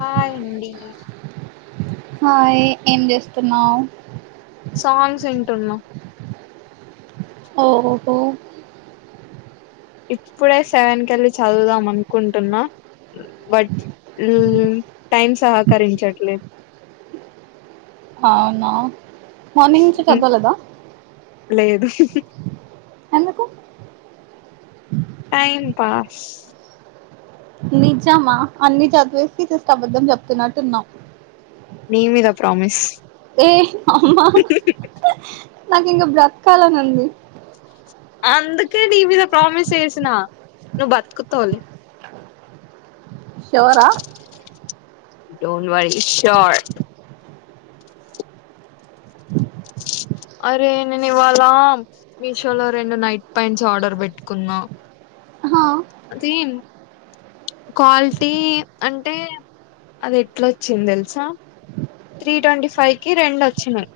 Hi అండీ hi ఏం చేస్తున్నావు టున్నా ఓహోహో ఇప్పుడే సెవెన్ కెళ్ళి చదువుదాం అనుకుంటున్నా బట్ ఉమ్ టైం సహకరించట్లేదు అవునా మార్నింగ్ నుంచి చదవలేదా సి ఎందుకు టైం పాస్ నిజమా అన్ని చదివేసి జస్ట్ అబద్ధం చెప్తున్నట్టున్నావ్ నమీ మీద ప్రామిస్ ఏ అమ్మా నాకు ఇంకా బ్రతకాలనుంది అందుకే నీ మీద ప్రామిస్ ఎసినా నువ్వు బతుకుతావ్ లే షో రా డోంట్ వర్రీ షోర్ అరే నేను ఇవాళ మీషో లో రెండు నైట్ ప్యాంట్స్ ఆర్డర్ పెట్టుకున్నా అ అదీం క్వాలిటీ అంటే అది ఎట్లాచ్చిందెలుసా త్రీ ట్వంటీ ఫైవ్ కి రెండు వచ్చినాయి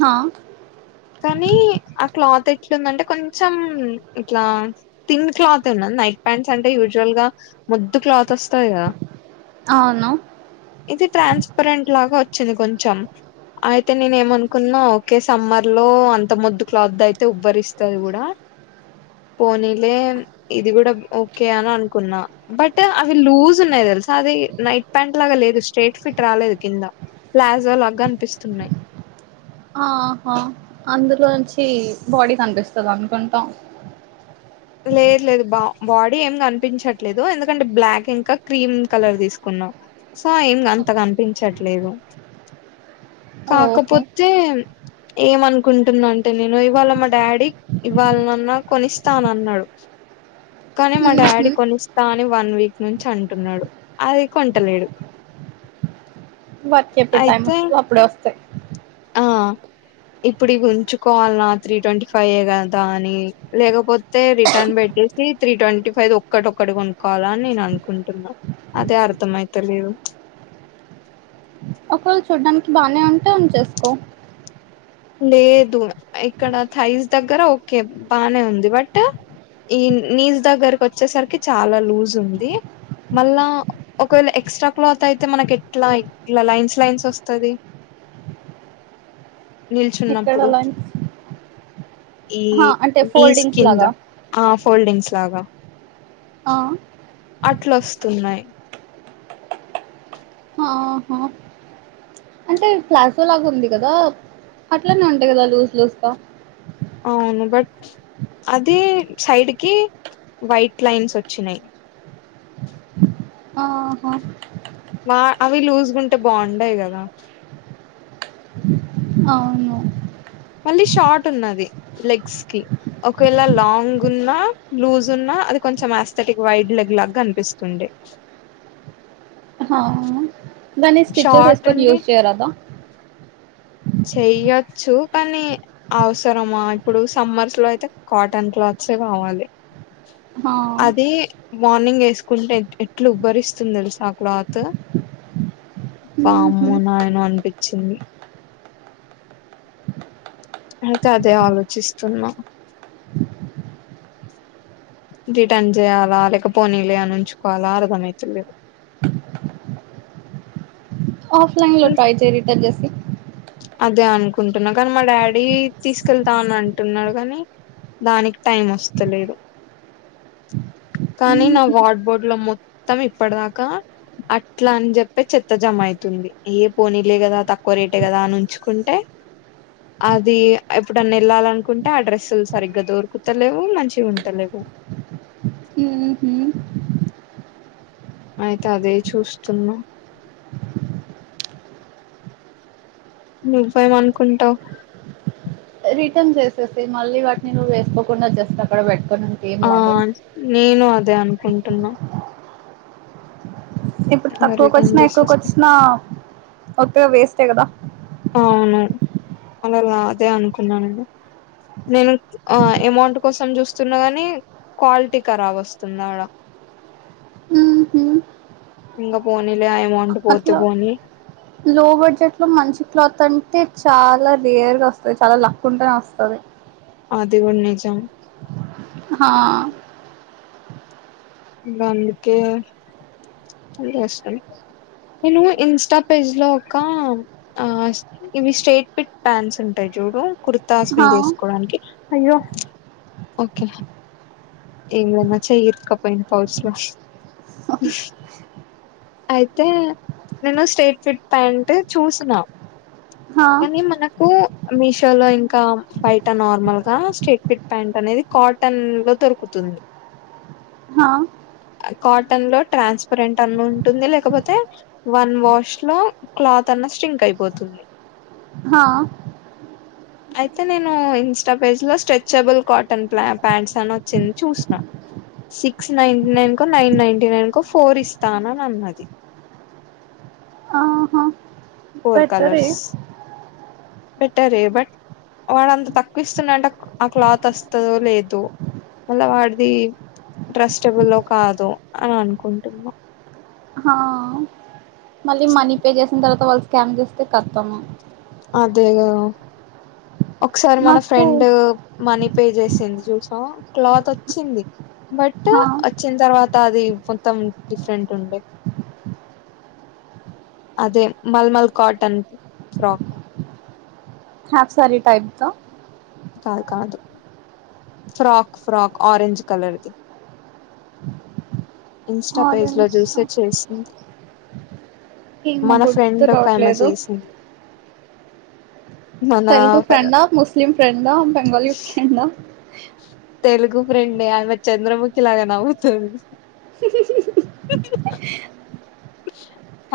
హా కానీ ఆ క్లాత్ ఎట్లుందంటే కొంచెం ఇట్లా థిన్ క్లాత్ ఉనాది నైట్ ప్యాంట్స్ అంటే యూజువల్ గా ముద్దు క్లాత్ వస్తాయి కదా అవును ఇది ట్రాన్స్పరెంట్ లాగా వచ్చింది కొంచెం అయితే నేను ఏమనుకున్నా ఓకే సమ్మర్ లో అంత మొద్దు క్లాత్ దైతే ఉబ్బరిస్తది కూడా పోనీలే ఇది కూడా ఓకే అని అనుకున్నా బట్ అవి లూజ్ ఉన్నాయి తెలుసా అది నైట్ ప్యాంట్ లాగా లేదు స్ట్రేట్ ఫిట్ రాలేదు కింద ప్లాజో లా గనిపిస్తున్నాయి ఆహా అందులోంచి బాడీ కనిపిస్తుంది అనుకుంటా లేదు లేదు బా బాడీ ఏం కనిపించట్లేదు ఎందుకంటే బ్లాక్ ఇంకా క్రీమ్ కలర్ తీసుకున్నా సో ఏం అంత కనిపించట్లేదు ఓహో కాకపోతే ఏమనుకుంటున్నా అంటే నేను ఇవాళ మా డాడీ ఇవాళనన్న కొనిస్తానన్నా న్నాడు కానీ మా ఉహు డాడీ కొనిస్తా అని వన్ వీక్ నుంచి అంటున్నాడు అది కొంటలేడు వాటికి ఎప్పుడు టైమ్ అయితే వస్తదో అప్పుడే వస్తాయి ఆ ఇప్పుడు ఇవి ఉంచుకోవాల త్రీ ట్వంటీ ఫైవె కదా అని లేకపోతే రిటర్న్ పెట్ ట్టేసి త్రీ ట్వంటీ ఫైవ్ దీ ఒక్కటిక్కటి కొనుక్కోవాల అని నేను అనుకుంటున్నా అదే అర్థమయితలేదు ఒకవేళ చూడ్డానికి బానే ఉంటే ఉన్చేసుకో లేదు ఇక్కడ థైజ్ దగ్గర ఓకే బానే ఉంది బట్ ఈ నీస్ దగ్గరకి వచ్చేసరికి చాలా లూజ్ ఉంది. మళ్ళా ఒకవేళ ఎక్స్ట్రా క్లాత్ అయితే మనకి ఎట్లా ఇట్లా లైన్స్ లైన్స్ వస్తది. ఇక్కడ నిల్చున్నప్పుడు లైన్స్ ఈ హా అంటే నిస్ ఫోల్డింగ్స్ కింద లాగా ఆ ఫోల్డేగ్స్ లాగా ఆ అట్లొస్తున్నాయి. ఆహా అంటే ఫ్లాసోలాగా ఉంది కదా అట్లనే ఉంటాయి కదా లూస్ లూస్ గ అవును బట్ అదే సైడ్కి వైట్ లైన్స్ వచ్చినాయి. ఆహా మా అవి లూజ్గుంటే బాగుండయి కదా అవును మళ్ళీ షార్ట్ ఉన్నది లెగ్స్ కి ఒకవేళ లాంగ్ ఉన్నా లూజ్ ఉన్న అది కొంచెం ఆస్థెటిక్ వైట్ లెగ్ లాగా గనిపిస్తుండే ఆహా ఆ దాన్ని స్టిచెస్ షార్ట్ వేసుకొని యూజ్ చేయరాదా చెయొచ్చు కానీ అవసరమా ఇప్పుడు సమ్మర్స్ లో అయితే కాటన్ క్లాత్ సే కావాలే హాఁ అది మార్నింగ్ యెసుకుంటే ఎట్ ఎట్లు ఉబ్బరిస్తుంది తెలుసా క్లాత్ ఉహు వామ్మో నాయనో అనిపించింది. అయితే అదే ఆలోచిస్తున్నా రిటర్న్ చేయాలా లేకపోనీ లే అని ఉంచుకోవాలా అర్థమయితలేదు. [inaudible] ఆఫ్ లైన్ లో ట్రై చేయి రిటర్న్ చేసి అదే అనుకుంటున్నా కానీ మా డాడీ తీసుకెళ్తా అని అంటున్నాడు కనీ దానికి టైం వస్తలేదు. కానీ నా ఉహు వార్డ్బోర్డు లో మొత్తం ఇప్పట్దాకా అట్లా అని చెప్పే చెత్త జమయితుంది ఏ పోనీలే కదా తక్కువ రేటే కదా అని ఉంచుకుంటే అది ఎప్పుడన్నా ఎళ్ళాలనుకుంటే ఆ డ్రెస్సులు సరిగ్గా దొరుకుతలేవు మంచిగ ఉంటలేవు. బ అయితే అదే చూస్తున్నా నువ్వేం అనుకుంటావ్ రిటర్న్ చేసేసి మళ్ళీ వాటిని నువ్వు వేసుకోకుండా జస్ట్ అక్కడ పెట్ ఆ నేను అదే అనుకుంటున్నా ఇప్పుడు ఇంగ తక్కువకు రిటర్న్ వచ్చినా ఎక్కువకి చేసేస్తే వచ్చినా కొత్తగా వేస్టే కద అవును అనేల అదే అనుకున్నానండి. నేను ఆ అమౌంట్ కోసం చూస్తున్నా గని క్వాలిటీ కరాబ్ వస్తుంది ఆడ హ్మ్ హు ఇంగ పోనీలే ఏమో అట్లా లో బడ్జెట్ లో మంచి క్లాత్ అం అయితే చాలా రేర్ గా వస్తది చాలా లక్ ఉంటేనే వస్తది అదిగుడ్నిజం హాఁ గందుకే అంటే ఇష్టం నేను ఇన్స్టా పేజ్ లో ఒక ఆ ఇవి స్టేట్ పెట్టాల్సి ఉంటది. చూడు కుర్తాస్ హా మీద ఎసుకోవడానికి అయ్యో ఓకే ఇందుల నా చేయి ఇరక్క పోయింది పౌచ్ ల అయితే నేను స్టేట్ ఫిట్ ప్యాంట్ చూసిన హా కానీ మనకు మీషో లో ఇంకా బయట నార్మల్ గా స్ట్రేట్ ఫిట్ ప్యాంట్ అనేది కాటన్ లో దొరుకుతుంది హా కాటన్ లో ట్రాన్స్ ప్రెంట్ అన్ ఉంటుంది లేకపోతే వన్ వాష్ లో క్లాత్ ఉన్న స్ట్రింక్ అయిపోతుంది హాఁ అయితే నేను ఇన్ స్ట పేజ్ లో స్ట్రెచబుల్ కాటన్ ప్లా ప్యాంట్స్ అని వచ్చిం చూష్ న సిక్స్ నైన్ నైన్ కో నైన్ నైన్టీ నైన్ కో ఫోర్ ఇస్తా అన్ అన్నది అ ఫోర్ కలర్స్ బెటర్ ఏ బట్ వాడంత తక్కువ ఇస్తుడంటే ఆ క్లాత్ వస్తదో లేదో మళ్ళా వాడ్ ది ట్రస్టబుల్లో కాదో ఆ అనుకుంటున్నా హావ్ మళ్ళీ మనీ పే చేసిన తర్వాత వాళ్ళు స్కామ్ చేస్తే కత్తమ్ అదేగ ఒకసారి మన నాకు ఫ్రెండ్ మనీ పే చేసింది జూసినవా క్లాత్ వచ్చింది బటు హా వచ్చిన్ తర్వాత తాది కోంత్తం డిఫరెంట్ ఉండే అదే మల్మల్ cotton frock half sari type త కాద్ కాదు ఫ్రాక్ ఫ్రాక్ ఆరేంజ్ కలర్ ది ఇన్ స్ట పేజ్ లో ఆరెంజ్ జుసే చేసింది ఏమో మన గుర్తు ఫ్రెండ్ ఒక ఆమె రావట్లేదు చేసింది మన తెలుగు ఫె- ఫ్రెండ్ ఆ ముస్లిం ఫ్రెండ్ ఆ బెంగాళీ ఫ్రెండ్ ఆ తెలుగు ఫ్రెండే ఆమె చంద్రముఖి లాగా నవ్వుతద్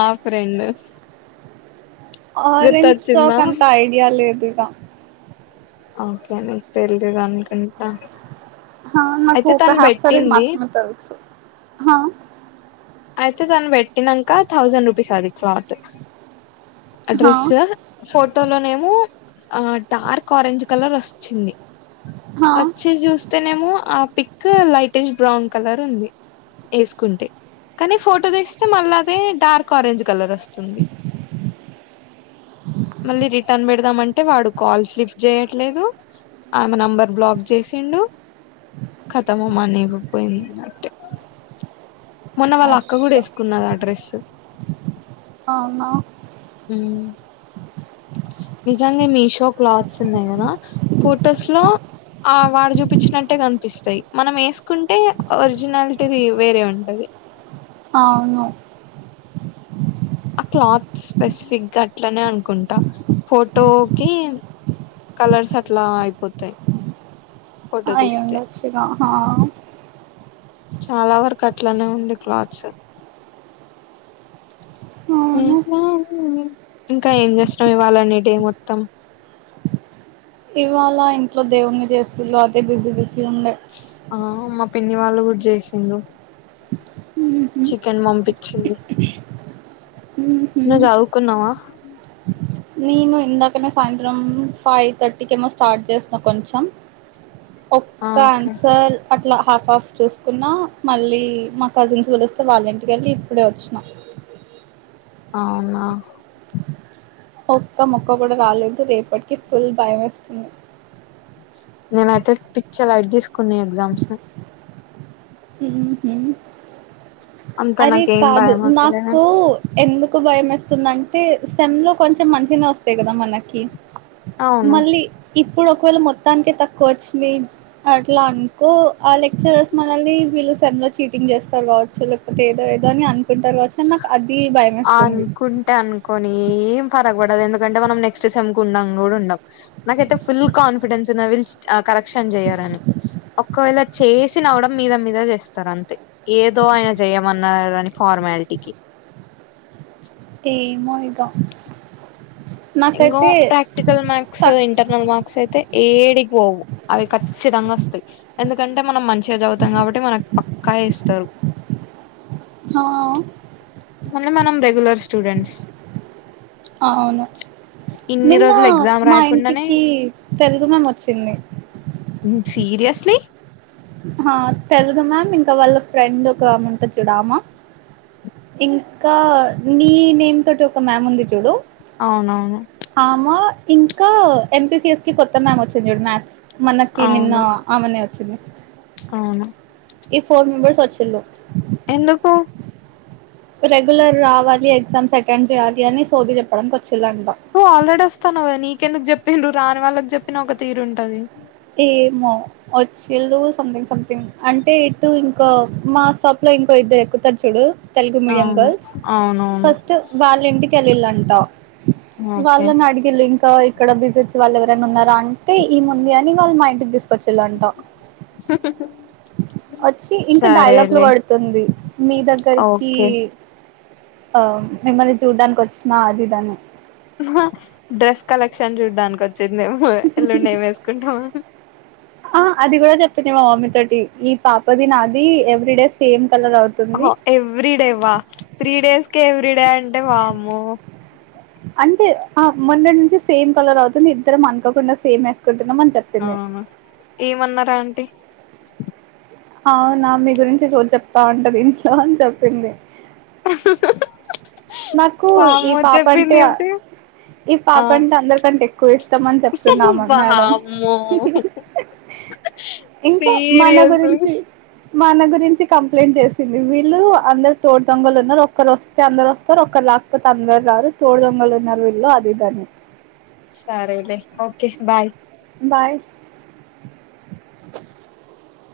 ఆ ఫ్రెండు ఆరెంజ్ ఫ్రాక్ అంతా ఐడియా లేదు గా ఓకే నీక్ తెల్ దు అనుకుంట ఆ నాకు ఒక హ్యఫ్ సారీ స్ ది మాత్రమే తెలుసు హాఁ అయితే దాన్ పెట్టినంక థౌజెండ్ రూపీస్ అది క్లాతు హా అడ్రసు ఫోర్ ఫోటో లోనేమో ఆ డార్క్ ఆరెంజ్ కలర్ వస్ వచ్చింది హా వచ్చి చూస్తేనేమో ఆ పిక్కు లైటిష్ బ్రౌన్ కలరు ఉంది ఏసుకుంటే కానీ ఫోటో తీస్తే మళ్ళా అదే డార్క్ ఆరెంజ్ కలర్ వస్తుంది మళ్ళీ రిటన్ పెడదామ్ అంటే వాడు కాల్స్ లీఫ్ జేయట్లేదు ఆమ నంబర్ బ్లాక్ చేసిండు కథము మనీ గూ పోయింద్ అట్టే [unintelligible] మొన్న వాళ్ళ అక్క అస్స కూడా ఏసుకున్నది ఆ డ్రస్సు అవునా ఉమ్ నిజంగా మీషో క్లాత్స్ ఉన్నాయి కదా ఫూటోస్ లో ఆ వాడు జుపిచినట్టే కనిపిస్తాయి మనం వేసుకుంటే ఒరిజినాలిటీ వేరే ఉంటది అవును ఆ క్లాత్ స్పెస్ ఫిగ్ గా అట్లనే అనుకుంటా ఫోటోకి కలర్స్ అట్లా అయిపోతయి అయ్యి ఉండొచ్చుగా చాలా వరకు అట్లనే ఉండి క్లాత్స్ అవును ఇంకా ఏం చేస్తున్నావ్ ఇవాళ డే మొత్తం ఇవాళ ఇంట్లో దేవుణ్ణ చేసిన్లు అదే బిజీ బిజీ ఉండే ఆ మా పిన్ని వాళ్ళు కూడా చేసిడ్లు ఊహు చికెన్ పంపించింది ఊహు నువు చదువుకున్నవ నేను ఇందాకనే సాయంత్రం ఫైవ్ థర్టీకి ఏమో స్టార్ట్ చేసిన కొంచెం ఆ ఓకే ఒక్కన్సర్ అట్లా హాఫ్ హాఫ్ చూసుకున్నా మళ్ళీ మా కజిన్స్ పిలిస్తె వాళ్ళంటికెళ్ళి ఇప్పుడే వచ్చిన [unintelligible] అవునా ఒక్క ముక్క కూడా రాలేదు రేపట్ కీ ఫుల్ భయం యేస్తుంది నేనైతే పిచ్చా లైట్ తీసుకున్న ఈ ఎగ్జామ్స్ ని హుహు. అంత అరే నాకేం కాదు భయం అవుతలే నాకు ఎందుకు బయం వేస్తుందంటే సంధ్య కొంచెం మంచిగా స్తాయి కదా మనకి అవును మళ్ళీ ఇప్పుడు ఒక్వేళ మొత్తానికే తక్కువ అచ్చింది అట్లా అనుకో ఆ లెక్చరర్స్ మనల్ని వీళ్ళు సెమ్ లో చీటింగ్ చేస్తారు కావచ్చు లేక్ ఎది ఇది అని అనుకుంటారు కావచ్చు అని నాకు అది భయమేస్తుంది కొన్ని ఏం ఫరక్ పడది ఎందుకంటే మనం నెక్స్ట్ సెమ్ కు ఉండం కూడా ఉండం నాకైతే ఫుల్ కాన్ఫిడెన్స్ తునవిల్స్ ఆ కరెక్షన్ చేయారని ఒకవేళ చేసిన కూడా మీద మీద చేస్తారు అంతే ఏదో ఆయన చేయమన్నారు అని ఫార్మాలిటీ ఇంటికి ఏమొ ఇగ ఇంగో నాకైతే ప్రాక్టికల్ మార్క్స్ తక్ ఇంటర్నల్ మార్క్స్ అయితయి ఏడికి వోవు అవి ఖచ్చితంగా అస్తాయి ఎందుకంటే మనం మంచిగా చదువుతం కాబట్టి మనకు పక్క ఎస్తరు ఆ మళ్ళా మనం రెగ్యులర్ స్టూడెంట్స్ ఆ అవును ఇన్ని నిన్న రోజులు ఎగ్జామ్ మా రాయకుండానే ఇంటికి తెలుగు మేం వోచ్చింది ఉ సీరియస్లీ ఆ తెలుగు మ్యామ్ ఇంకా వాళ్ళ ఫ్రెండ్ ఒక ఆముంటది చూడ్ ఆమా ఇంకా నీ నేమ్ తోటి ఒక మ్యామ్ ఉంది చూడు అవునవును ఆమ ఇంకా ఎంపిసిఎస్ కి కొత్త మ్యామ్ వచ్చింది చూడు మ్యాథ్స్ మనకి నిన్న అవును ఆమెనే వచ్ చ్చింది అవును ఈ ఫోర్ మెంబర్స్ వచ్చిల్లు ఎందుకు రెగ్యులర్ రావాలి ఎగ్జామ్స్ అటెండ్ చేయాలి అని సోది చెప్పడానికి వోచ నువ్ ఆల్రెడీ వస్తన్నవ్ కదా నీకెందుకు చెప్పిండ్లు రాని వాళ్ళకి చెప్పిన ఒక తీరు ఉంటది వోచ్చిల్లు సంథింగ్ సంథింగ్ అంటే ఇటు ఇంకో మా స్టాప్ లో ఇంకో ఇద్దరు ఎక్కుతరు చూడు తెలుగు మీడియం అవును గర్ల్స్ అవునవును ఫస్ట్ వాళ్ళింటికి కెళ్ళిలంట ఓకే వాళ్ళనడిగిల్లు ఇంకా ఆ ఇక్కడ బిజెడ్సి వాళ్ళు ఎవరన్న ఉన్నారా అంటే ఈముంది అని వాళ్ మా ఇంటికి తిసు కచ్చిలంటా వచ్చి ఇంకా డైలాగ్లు సరేలే కోడుతుంది నీ దగ్గరికి ఓకే ఆ మిమ్మల్ని చూడ్డానికి వచ్చిన అది ఇదని డ్రెస్ కలెక్షన్ చూడ్డానికోచ్చిందేమో ఎల్లుండి ఏం వేసుకుంటామొ ఆ అది కూడా చెప్పింది మా మమ్మీ తోటి ఈ పాపది నాది ఎవ్రిడే సేమ్ కలర్ అవుతుంది అహొ ఎవ్రీ డే వా త్రీ డేస్కే ఎవ్రీ డే అంటే వామ్మొ అంతే ఆ మొన్నట్నించి సేమ్ కలర్ అవుతుంది ఇద్దరం అనుకోకుండా సేమ్ వేసు తిన్నం అని చెప్పింది అవును [inaudible] అవునా మీ గురించి రోజ్ చెప్తా ఉంటది ఇంట్లో అని చెప్పింది [unintelligible] నాకు ఈ వామ్మో పాప అంటే చెప్పింది ఆ చెప్తే ఈ పాప ఆ అంటే అందరికంటే ఎక్కువ ఇ ష్టమని చెప్తున్నాము మేడం వామ్మో ఇంక్ మన సీరియస్లీ గురించి మన గురించి కంప్లైంట్ చేసింది, వీళ్ళు అందరు తోడు దొంగలు ఉన్నరు, ఒక్కరు వస్తే అందరు వస్త ఒకరు రాకపోతే అందరు రారు తోడ దొంగలు ఉన్నారు వీళ్ళు అది ఇది అని సరేలే ఓకే బాయ్ బాయ్